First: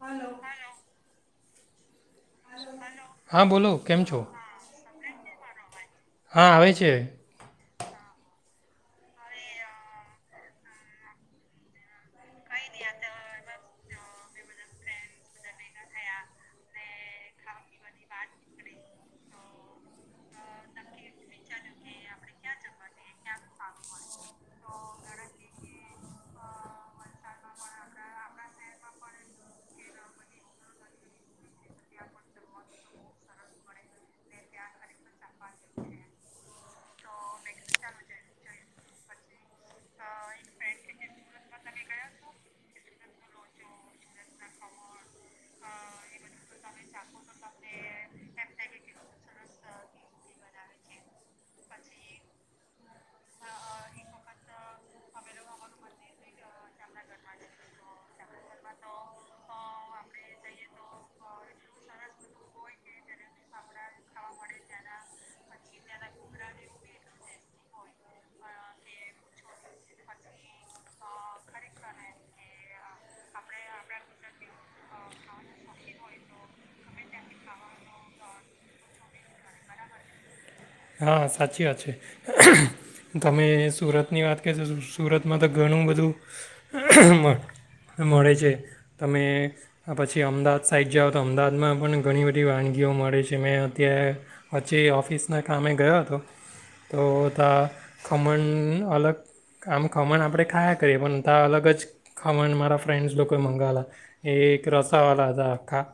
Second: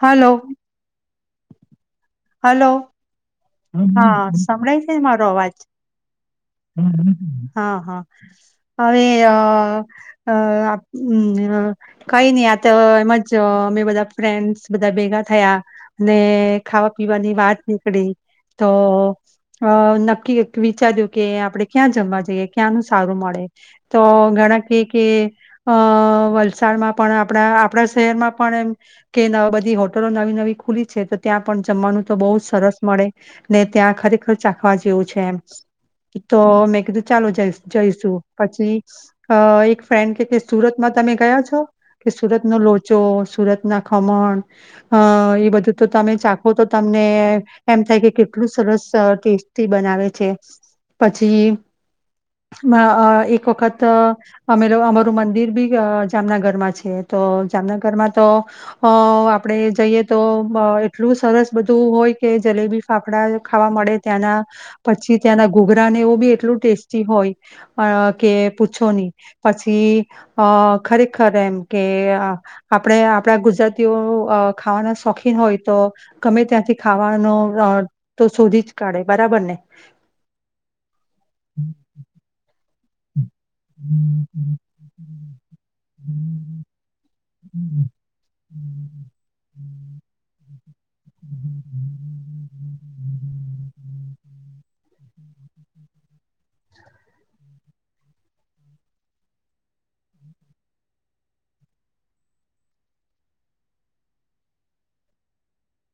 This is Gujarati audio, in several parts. હાલો. હલો હા બોલો કેમ છો હા સંભળાય છે, મારો અવાજ. હા આવે છે હા. હા હવે અ અ આ ઉમ અ કઈ નહી આ તો એમ જ અ અમે બધા ફ્રેન્ડસ બધા ભેગા થયા ને ખાવા પી પીવાની વાત નીકળી તો અ નક્કી વિચાર્યું કે આપણે ક્યાં જમવા જઈએ ક્યાંનું સારું મળે તો ઘણા કે કે અ વલસાડમાં પણ આપણા આપણા શહેરમાં પણ એમ કે બધી હોટલો નવી નવી ખુલી છે તો ત્યાં પણ જમવાનું તો બોઉ જ સરસ મળે ને ત્યાં ખરેખર ચાખવા જેવું છે, એમ તો મેં કીધું ચાલો જઈ-જઈશું પછી એક ફ્રેન્ડ કે કે સુરતમાં તમે ગયા છો કે સુરત નો લોચો સુરત ના ખમણ અ એ બધું તો તમે ચા હું તો તમને એમ થાય કે કેટલું સરસ ટેસ્ટ થી બનાવે છે, પછી આ એક વખત અમે અમારું મંદિર બી જામનગરમાં છે, તો જામનગરમાં તો અ આપડે જઈએ તો એટલું. સરસ બધું હોય કે જલેબી ફાફડા ખાવા મળે ત્યાંના. પછી ત્યાંના ઘુઘરા ને એવું બી એટલું ટેસ્ટી હોય અ કે પૂછો નહી, પછી અ ખરેખર એમ કે આપણે આપણા ગુજરાતીઓ ખાવાના શોખીન હોય તો ગમે ત્યાંથી ખાવાનો આ તો શોધી જ કાઢે બરાબર ને. હા સાચી વાત છે તમે સુરતની વાત કરી તો સુરતમાં તો ઘણું બધું મળે છે તમે પછી અમદાવાદ સાઇટ જઓ તો અમદાવાદમાં પણ ઘણી બધી વાનગીઓ મળે છે ત્યાં પછી ઓફિસના કામે ગયો હતો તો ત્યાં ખમણ અલગ આમ ખમણ આપણે ખાયા કરીએ પણ ત્યા અલગ જ ખમણ મારા ફ્રેન્ડ્સ લોકોએ મગાવેલા એ એક રસાવાલા હતા આખા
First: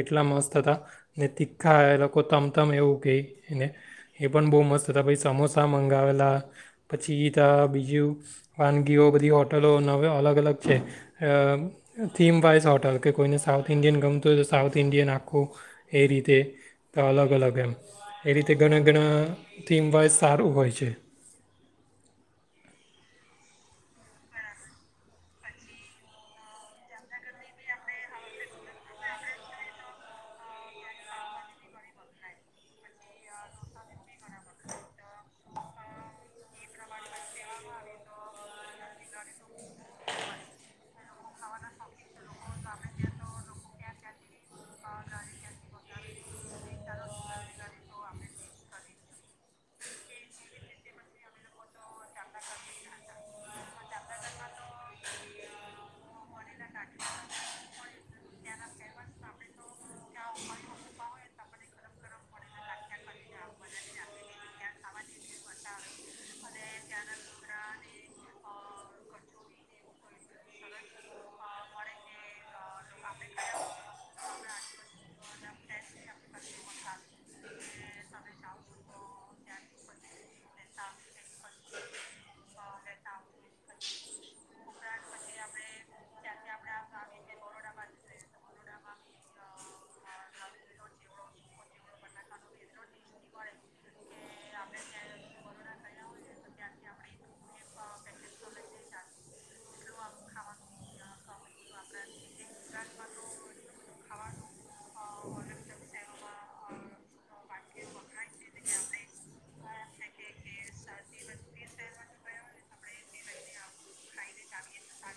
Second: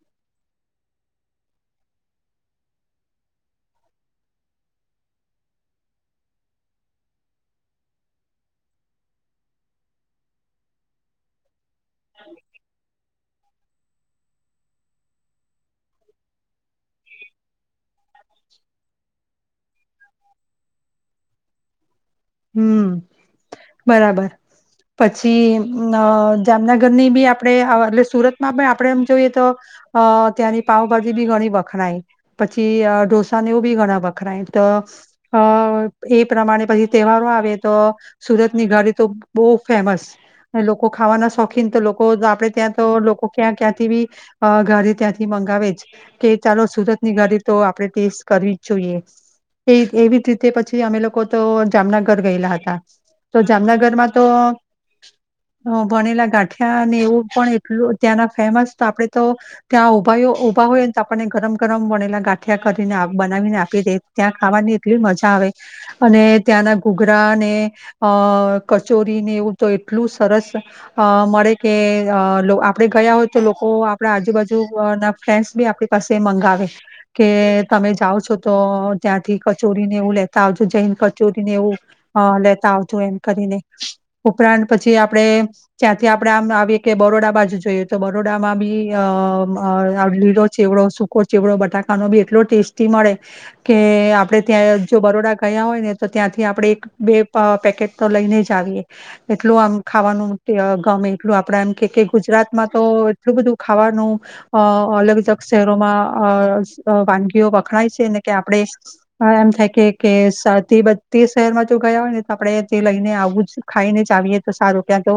એટલા મસ્ત હતા ને ખા લોકો તમ તમ એવું કને એ પણ બહુ મસ્ત હતા પાઈ સમોસા મંગાવેલા પછી ત બીજું વાનગીઓ બધી હોટલો નવે અલગ અલગ છે થીમ પાઇસ હોટલ કે કોઈને સાઉથ ઇન્ડિયન ગમતું હોય તો સાઉથ ઇન્ડિયન આખું એ રીતે તો અલગ અલગ એમ એ રીતે ઘણા ઘણા થીમ વાઈઝ સારું હોય છે હુ બરાબર પછી અમ જામનગરની ભી આપણે એટલે સુરતમાં પણ આપણે એમ જોઈએ તો અ ત્યાંની પાાવભાજી ભી ઘણી વખણાય પછી ઢોસાને એવું ભી ઘણા વખણાય તો અ એ પ્રમાણે પછી તહેવારો આવે તો સુરતની ઘાડી તો બહુ ફેમસ અને લોકો ખાવાના શોખીન તો લોકો આપડે ત્યાં તો લોકો ક્યાં ક્યાંથી બી ઘડી ત્યાંથી મંગાવે જ કે ચાલો સુરત ની ઘાડી તો આપડે ટેસ્ટ કરવી જ જોઈએ એ એવી જ રીતે પછી અમે લોકો તો જામનગર ગયેલા હતા તો જામનગરમાં તો વણેલા ગાંઠિયાને એવું પણ એટલું ત્યાંના ફેમસ તો આપણેે તો ત્યાં ઉભા ભા હોયને તો આપણને ગરમ ગરમ વણેલા ગાંઠિયા કરીને બનાવીને આપી દે ત્યાં ખાવાની એટલી મજા આવે અને ત્યાંના ઘૂઘરા ને અ કચોરીને એવું તો એટલું સરસ અ મળે કે અ આપણે ગયા હોય તો લોકો આપણા આજુબાજુ ના ફ્રેન્ડ્સ ભી આપણી પાસે મંગાવે કે તમે જાઓ છો તો ત્યાંથી કચોરીને એવું લેતા આવજો જૈન ચોરીને એવું અ લેતા આવતું એમ કરીને ઉપરાંત પછી આપણે ત્યાંથી આપડે આમ આવી કે બરોડા બાજુ જોઈએ તો બરોડામાં ભી અ લીલો ચેવડો સૂકો ચેવડો બટાકાનો બી એટલો ટેસ્ટી મળે કે આપડે ત્યાં જો બરોડા ગયા હોય ને તો ત્યાંથી આપણે એક બે પેકેટ તો લઈને જ આવીએ એટલું આમ ખાવાનું ગમે એટલું આપણે એમ કે કે ગુજરાતમાં તો એટલું બધું ખાવાનું અ અલગ અલગ શહેરોમાં વાનગીઓ વખણાય છે ને કે આપણે એમ થાય કે કે તે તે શહેરમાં જો ગયા હોય ને તો આપણે તે લઈને આવું જ ખાઈને જ આવીએ તો સારું ક્યાં તો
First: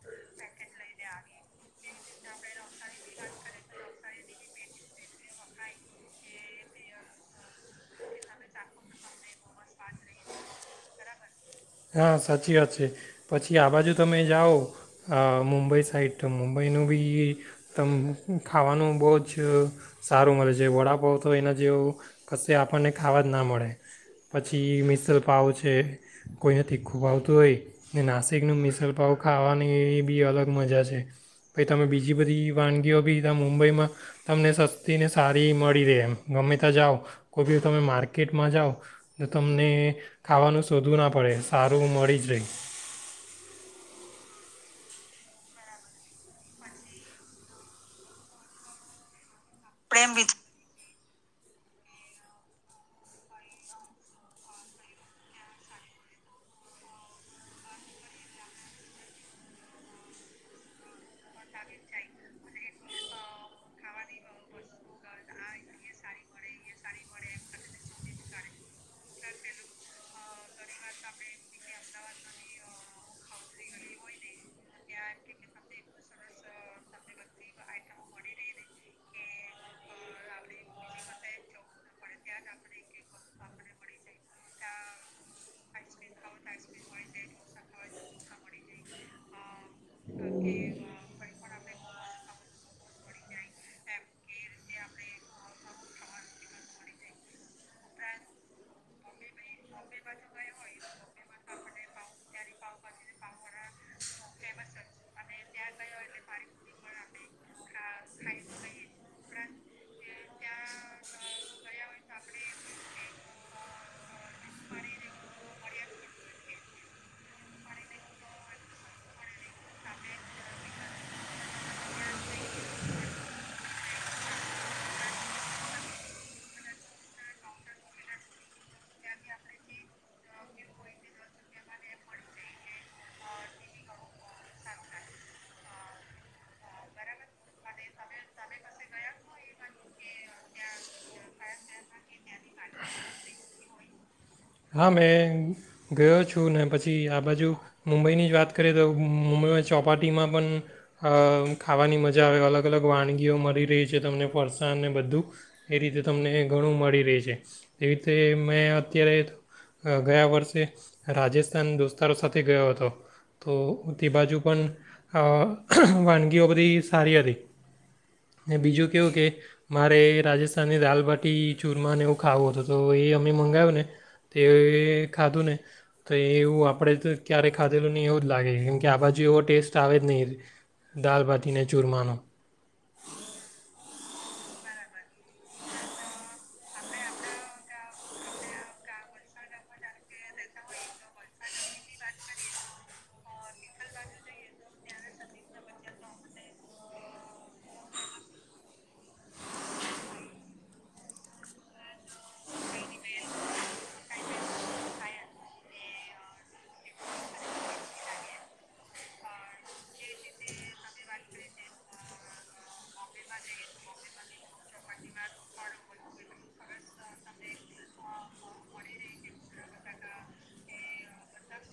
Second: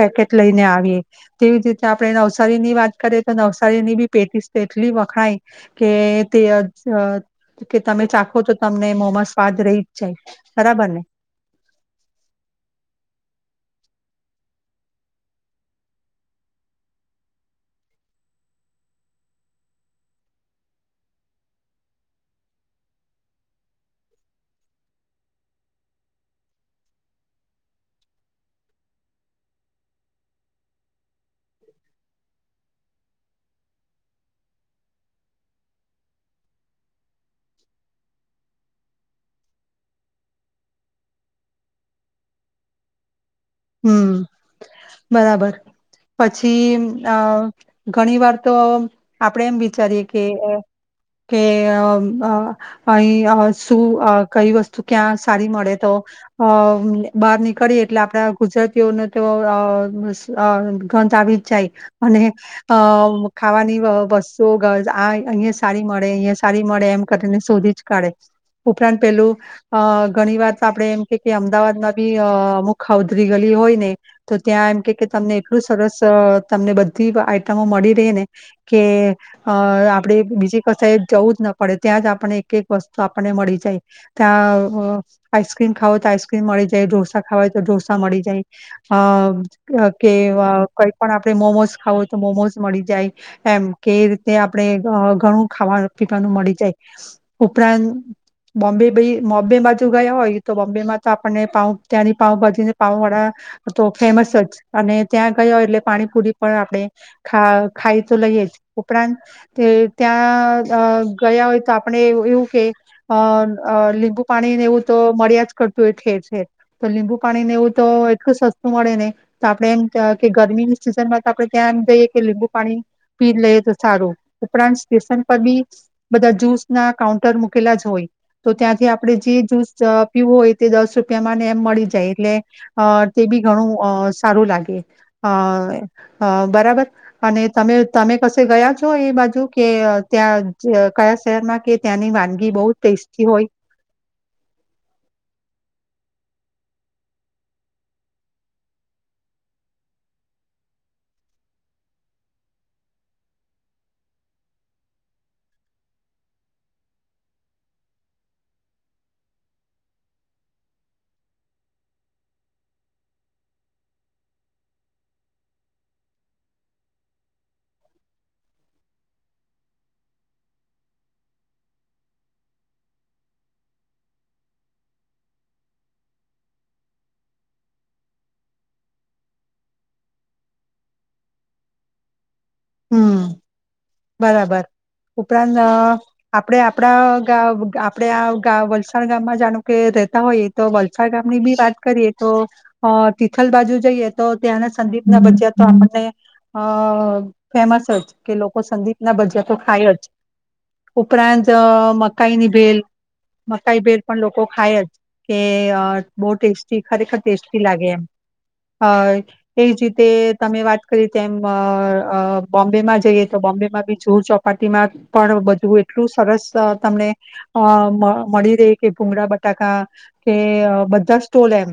પેકેટ લઈને આવીએ તેવી જ રીતે આપણે નવસારીની વાત કરીએ તો નવસારીની ભી પેટી એટલી વખણાય કે તે કે તમે ચાખો તો તમને મોમાં સ્વાદ રહી બરાબર ને હા સાચી વાત છે પછી આ બાજુ તમે જાઓ મુંબઈ સાઈડ તો મુંબઈનું ભી તમ ખાવાનું બહુ જ સારું મળે છે વડાપાવ તો એના જેવો કશે આપણને ખાવા જ ના મળે પછી મિસલપાવ છે કોઈને તીખું ભાવતું હોય ને નાસિકનું મિસલપાવ ખાવાની એ બી અલગ મજા છે ભછ તમે બીજી બધી વાનગીઓ બી ત્યાં મુંબઈમાં તમને સસ્તી ને સારી મળી રહે એમ ગમે ત્યાં જાઓ કોઈ બી તમે માર્કેટમાં જાઓ તો તમને ખાવાનું શોધું ના આપો પડે સારું મળી જાય હુ બરાબર પછી આ ઘણી વાર તો આપડે એમ વિચારીએ કે કે અહી શું કઈ વસ્તુ ક્યાં સારી મળે તો અ બહાર નીકળી એટલે આપડા ગુજરાતીઓને તો ગંધ આવી જ જાય અને અ ખાવાની વસ્તુઓ આ અહીયા સારી મળે અહીંયા સારી મળે એમ કરીને શોધી જ કાઢે ઉપરાંત પેલું ઘણી વાર આપણે એમ કે કે અમદાવાદમાં બી અમુક ગલી હોય ને તો ત્યાં એમ કે તમને એટલું સરસ તમને બધી મળી રેને કે આપણેે બીજી કશ જવું જ ન પડે ત્યાં જ આપણને એક એક વસ્તુ આપણને મળી જાય ત્યાં આઈસ્ક્રીમ ખાવ હોય તો આઈસ્ક્રીમ મળી જાય ઢોસા ખાવા હોય તો મળી જાય કે કઈ પણ આપણે મોમોઝ ખાવુંય તો મોમો મળી જાય એમ કે રીતે આપણે ઘણું ખાવાનું પીવાનું મળી જાય ઉપરાંત બોમ્બે ભ બોમ્બે બાજુ ગયા હોય તો બોમ્બે માં તો આપણને પાઉ ત્યાંની પાઉભાજીને પાઉ વાડા તો ફેમસ જ અને ત્યાં ગયા હોય એટલે પાણીપુરી પણ આપણે ખાઈ તો લઈએ જ ઉપરાંત તે ત્યાં ગયા હોય તો આપણે એવું કે અ લીંબુ પાણીને એવું તો મળ્યા જ કરતું હોય ઠેર ઠેર તો લીંબુ પાણી ને એવું તો એટલું સસ્તું મળે ને તો આપણે એમ કે ગરમીની સિઝનમાં તો આપણે ત્યાં એમ જઈએ કે લીંબુ પાણી પી લઈએ તો સારું ઉપરાંત સ્ટેશન પર ભીબધા જ્યૂસ ના કાઉન્ટર મૂકેલા જ હોય તો ત્યાંથી આપણે જે જ્યૂસ પીવું હોય તે દસ રૂપિયામાં એમ મળી જાય એટલે અ તે ભી ઘણું અ સારું લાગે અ બરાબર અને તમે તમે કશે ગયા છો એ બાજુ કે ત્યાં કયા શહેરમાં કે ત્યાંની વાનગી બહ ટેસ્ટી હોય હા મેં ગયો છું ને પછી આ બાજુ મુંબઈની જ વાત કરીએ તો મુંબઈમાં ચોપાટીમાં પણ ખાવાની મજા આવે અલગ અલગ વાણી વાનગીઓ મળી રહી છે તમને ફરસાણ અને બધું એ રીતે તમને ઘણું મળી રહે છે એ રીતે મેં અત્યારે ગયા વર્ષે રાજસ્થાન દોસ્તારો સાથે ગયો હતો તો તે બાજુ પણ વાનગીઓ બધી સારી હતી બીજું કેવું કે મારે રાજસ્થાનની દાલબાટી ચૂરમાને એવું ખાવું હતોું તો એ અમે મંગાવ્યું ને તે ખાધું ને તો એવું આપણે તો ક્યારેય ખાધેલું નહીં એવું જ લાગે કેમ કે આ બાજુ એવો ટેસ્ટ આવે જ નહીં દાલબાટીને ચૂરમાનો હુ બરાબર ઉપરાંત આપડે આપડા ગાવ આપણે આ વલસાડ ગામમાં જાણો કે રેતા હોઈએ તો વલસાડ ગામની ભી વાત કરીએ તો તિથલ બાજુ જઈએ તો ત્યાંના સંદીપ ના ભજિયા તો આપણને અ ફેમસ જ કે લોકો કો સંદીપના ભજયા તો ખાય જ ઉપરાંત મકાઈની ભેલ મકાઈ ભેલ પણ લોકો ખાય જ કે બહુ ટેસ્ટી ખરેખર ટેસ્ટી લાગે એમ એજ રીતે તમે વાત કરી તેમ બોમ્બેમાં જઈએ તો બોમ્બેમાં બી જુ ચોપાટીમાં પણ બધું એટલું સરસ તમને અ મ મળી રહે કે ભૂંગળા બટાકા કે બધા સ્ટોલ એમ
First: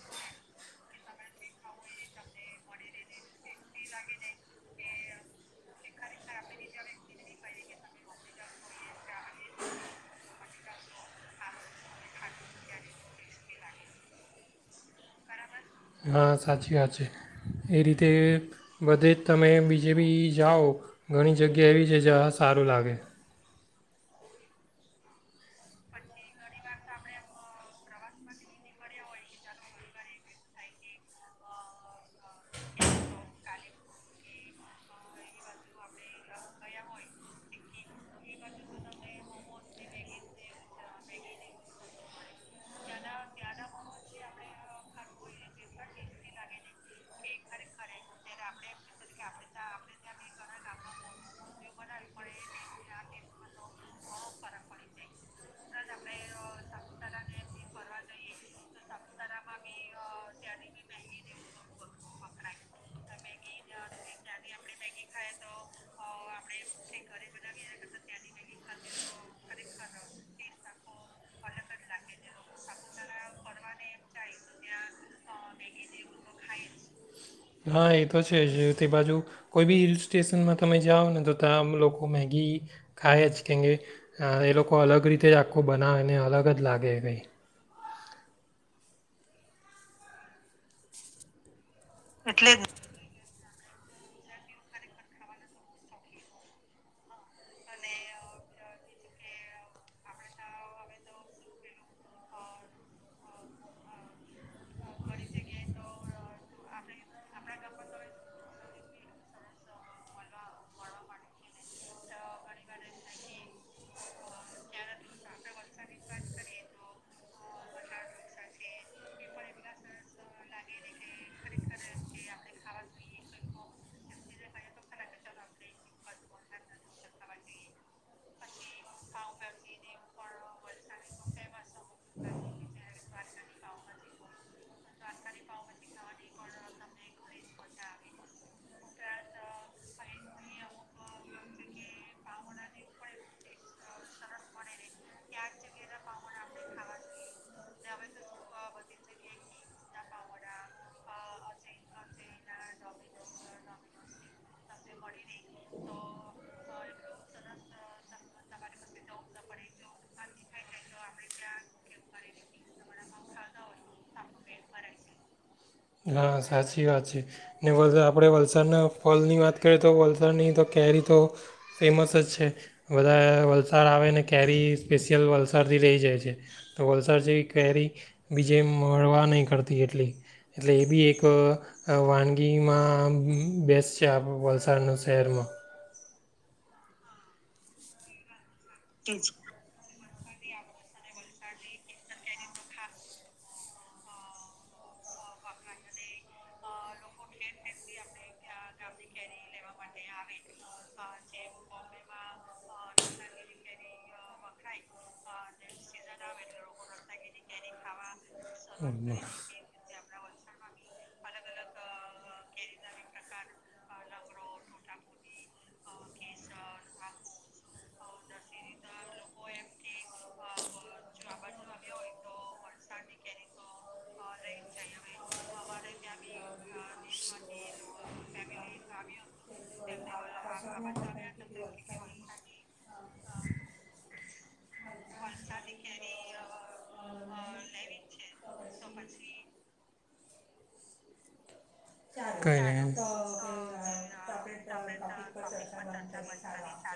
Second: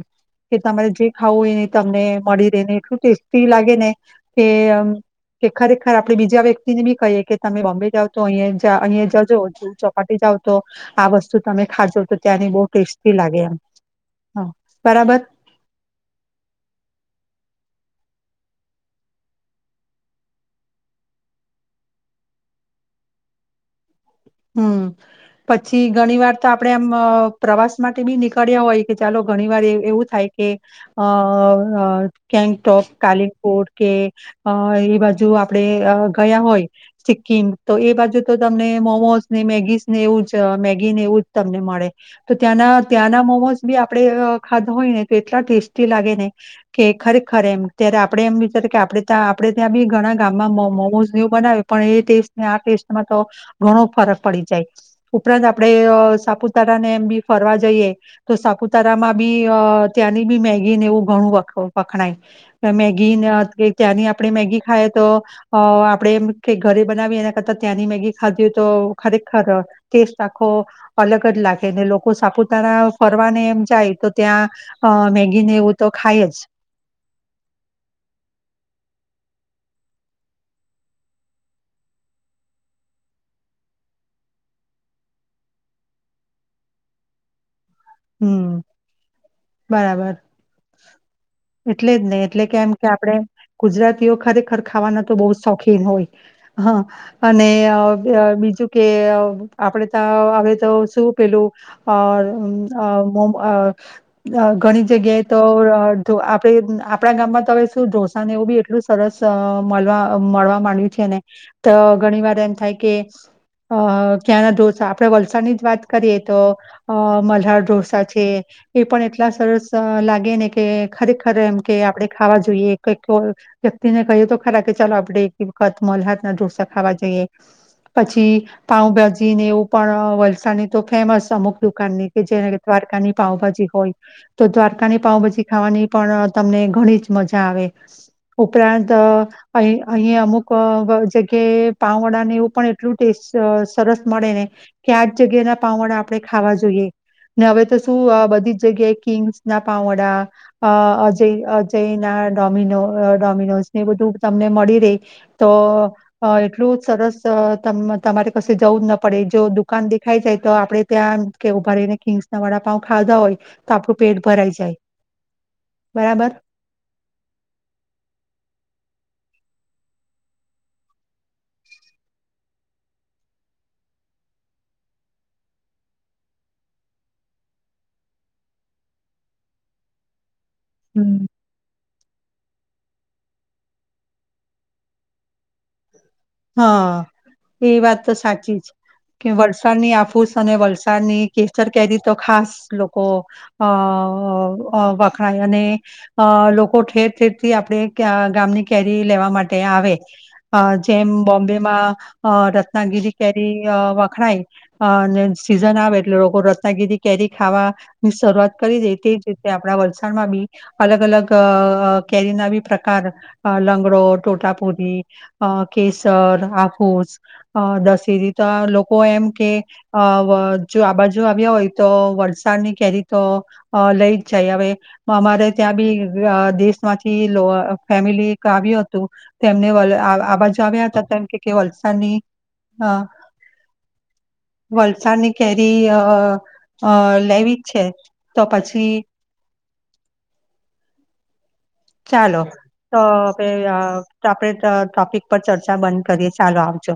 કે તમારે જે ખાવું હોય એ તમને મળી રહે ને એટલું ટેસ્ટી લાગે ને કે ખરેખર આપને બીજે હવે વ્યક્તિને બી કહીએ કે તમે બોમ્બે જાઓ છો તો અ અહી જજો જ ચોપાટી જાવ તો આ વસ્તુ તમે ખાજો તો ત્યાંની બહુ ટેસ્ટી લાગે એમ બરાબર હા સાચી વાત છે એ રીતે બધે જ તમે બીજે બી જાઓ ઘણી જગ્યા એવી છે જયાં સારું લાગે હમ પછી ગણી વાર તો આપડે આમ પ્રવાસ માટે બી નીકળ્યા હોય કે ચાલો ઘણી વાર એવું થાય કે અ કેંગટોક કાલિપોટ કે અ એ બાજુ આપડે ગયા હોય સિક્કિમ તો એ બાજુ તો તમને મોમોસ ને મેગીસ ને એવું જ મેગી ને એવું જ તમને મળે તો ત્યાંના ત્યાંના મોમોઝ બી આપડે ખાધા હોય ને તો એટલા ટેસ્ટી લાગે ને કે ખરેખર એમ ત્યારે આપણેે એમ વિચારે કે આપ ત્યાં આપણે ત્યાં બી ઘણા ગામમાં મોમોઝ ને એવું બનાવે પણ એ ટેસ્ટને આ ટેસ્ટમાં તો ઘણો ફરક પડિ જાય ઉપરાંત આપડે સાપુતારા ને એમ બી ફરવા જઈએ તો સાપુતારામાં બી ત્યાંની બી મેગીને એવું ઘણું વખણાય મેગીને ત્યાંની આપણે મેગી ખાઈએ તો અ આપણેે એમ ઘરે બનાવી એને કરતા ત્યાંની મેગી ખાધી હો તો ખરેખર ટેસ્ટ આખો અલગ જ લાગેને લોકો સાપુતારા ફરવાને એમ જાય તો ત્યાં અ મેગીને એવું તો ખાય જ હા એ તો છે જ. તે બાજુ કોઈ બી હિલ સ્ટેશનમાં તમે જાઓ ને તો ત્યાં લોકો મેગી ખાય જ કેમ કે અહ એ લોકો અલગ રીતે આખો બનાવેને અલગ જ લાગે કઈ હમ્મ બરાબર. એટલેજ ને. એટલે કેમ કે આપડે ગુજરાતીઓ ખરેખર ખાવાના તો બહુ શોખીન હોય. હા અને અહ અહ બીજું કે અહ આપડે તા આવે તો શું પેલું અહ અમ્મ અહ મોમ અહ અહ ઘણી જગ્યાએ તો અહ તો આપણે આપણા ગામમાં તો હવે શું ઢોસાને એવું બી એટલું સરસ અહ મલવા મળવા માંડ્યું છે ને તો ઘણી વાર એમ થાય કે અહ ક્યાંના ઢોસા આપણે વલસાડની જ વાત કરીએ તો અહ મલ્હાર ઢોસા છે. એ પણ એટલા સરસ અહ લાગે ને કે ખરેખર એમ કે આપણે ખાવા જોઈએ કઈ કોલ વ્યક્તિને કહ્યું તો ખરા કે ચાલો આપે એકે વખત મલ હાથના ઢોસા ખાવા જઈએ. પછી પાઉભાજીને એવું પણ વલસાની તો ફેમસ અમુક દુકાનની કે જેને દ્વારકાની પાઉભાજી હોય. તો દ્વારકાની પાઉભાજી ખાવાની પણ તમને ઘણી જ મજા આવે. ઉપરાંત અહ અહી અહીં અમુક અહ જગ્યાએ પાવવડાને એવું પણ એટલું ટેસ્ટ સરસ મળે ને કે આ જ જગ્યા ના પાવવડા આપણે ખાવા જોઈએ ને હવે તો શું અહ બધી જ જગ્યાએ કિંગ્સ ના પાવ વડા અહ અજય અજય ના ડોમિનો ડોમિનોઝ ને બધું તમને મળી રે તો અહ એટલું સરસ અહ તમ-તમારે કસે જવું જ ન પડે. જો દુકાન દેખાઈ જાય તો આપડણે ત્યાં કે ઉભા રહીને કિંગ્સ ના વાળા પાઉ ખાધા હોય તો આપણું પેટ ભરાઈ જાય. બરાબર? હા સાચી વાત છે. ને વજા આપડે વલસાડના ફલ ની વાત કરીએ તો વલસાડની તો કેરી તો ફેમસ જ છે. બધા વલસાડ આવે ને કેરી સ્પેશિયલ વલસાડથી રહી જાય છે. તો વલસાડ જેવી કેરી બીજે મળવા નહીં કરતી એટલી. એટલે એ બી હમ. એક અહ અહ વાનગી એમાં બેસ્ટ છે. આપડું વલસાડ ના શહેરમાં. હા. એ વાત તો સાચી કે વરસાદની આફૂસ અને વલસાડની કેસર કેરી તો ખાસ લોકો અહ અહ અહ વખાણ અને અહ લોકો ઠેર ઠેરથી આપણે ક્યાં ગામની કેરી લેવા માટે આવે. અહ જેમ બોમ્બેમાં અહ રત્નાગીરી કેરી અહ વખણાય અહ ને સીઝન આવે એટલે લોકો રત્નાગીરી કેરી ખાવા ની શરૂઆત કરી દે. તે જ રીતે આપણા વલસાડમાં બી અલગ અલગ તો ઓ કેરી ના બે પ્રકાર અહ લંગડો, ટોટા પૂરી અહ કેસર, હાફુસ, અહ દશેરી. તો આ લોકો એમ કે અ વ જો આ બાજુ આવ્યા હોય તો વલસાડની કેરી તો અહ લઈ જ જાય હવે અમારે ત્યાં બી અહ દેશમાંથી લો અહ ફેમિલી એક આવ્યું હતું તેમને વલ આ બાજુ આવ્યા હતા તો એમ કે કે. વલસાડની અ વલસાની કેરી અ લેવી જ છે તો પછી. ચાલો કઈ નહીં તો આપે ટોપિક પર ચર્ચા બંધ કરીએ ચાલો આવજો.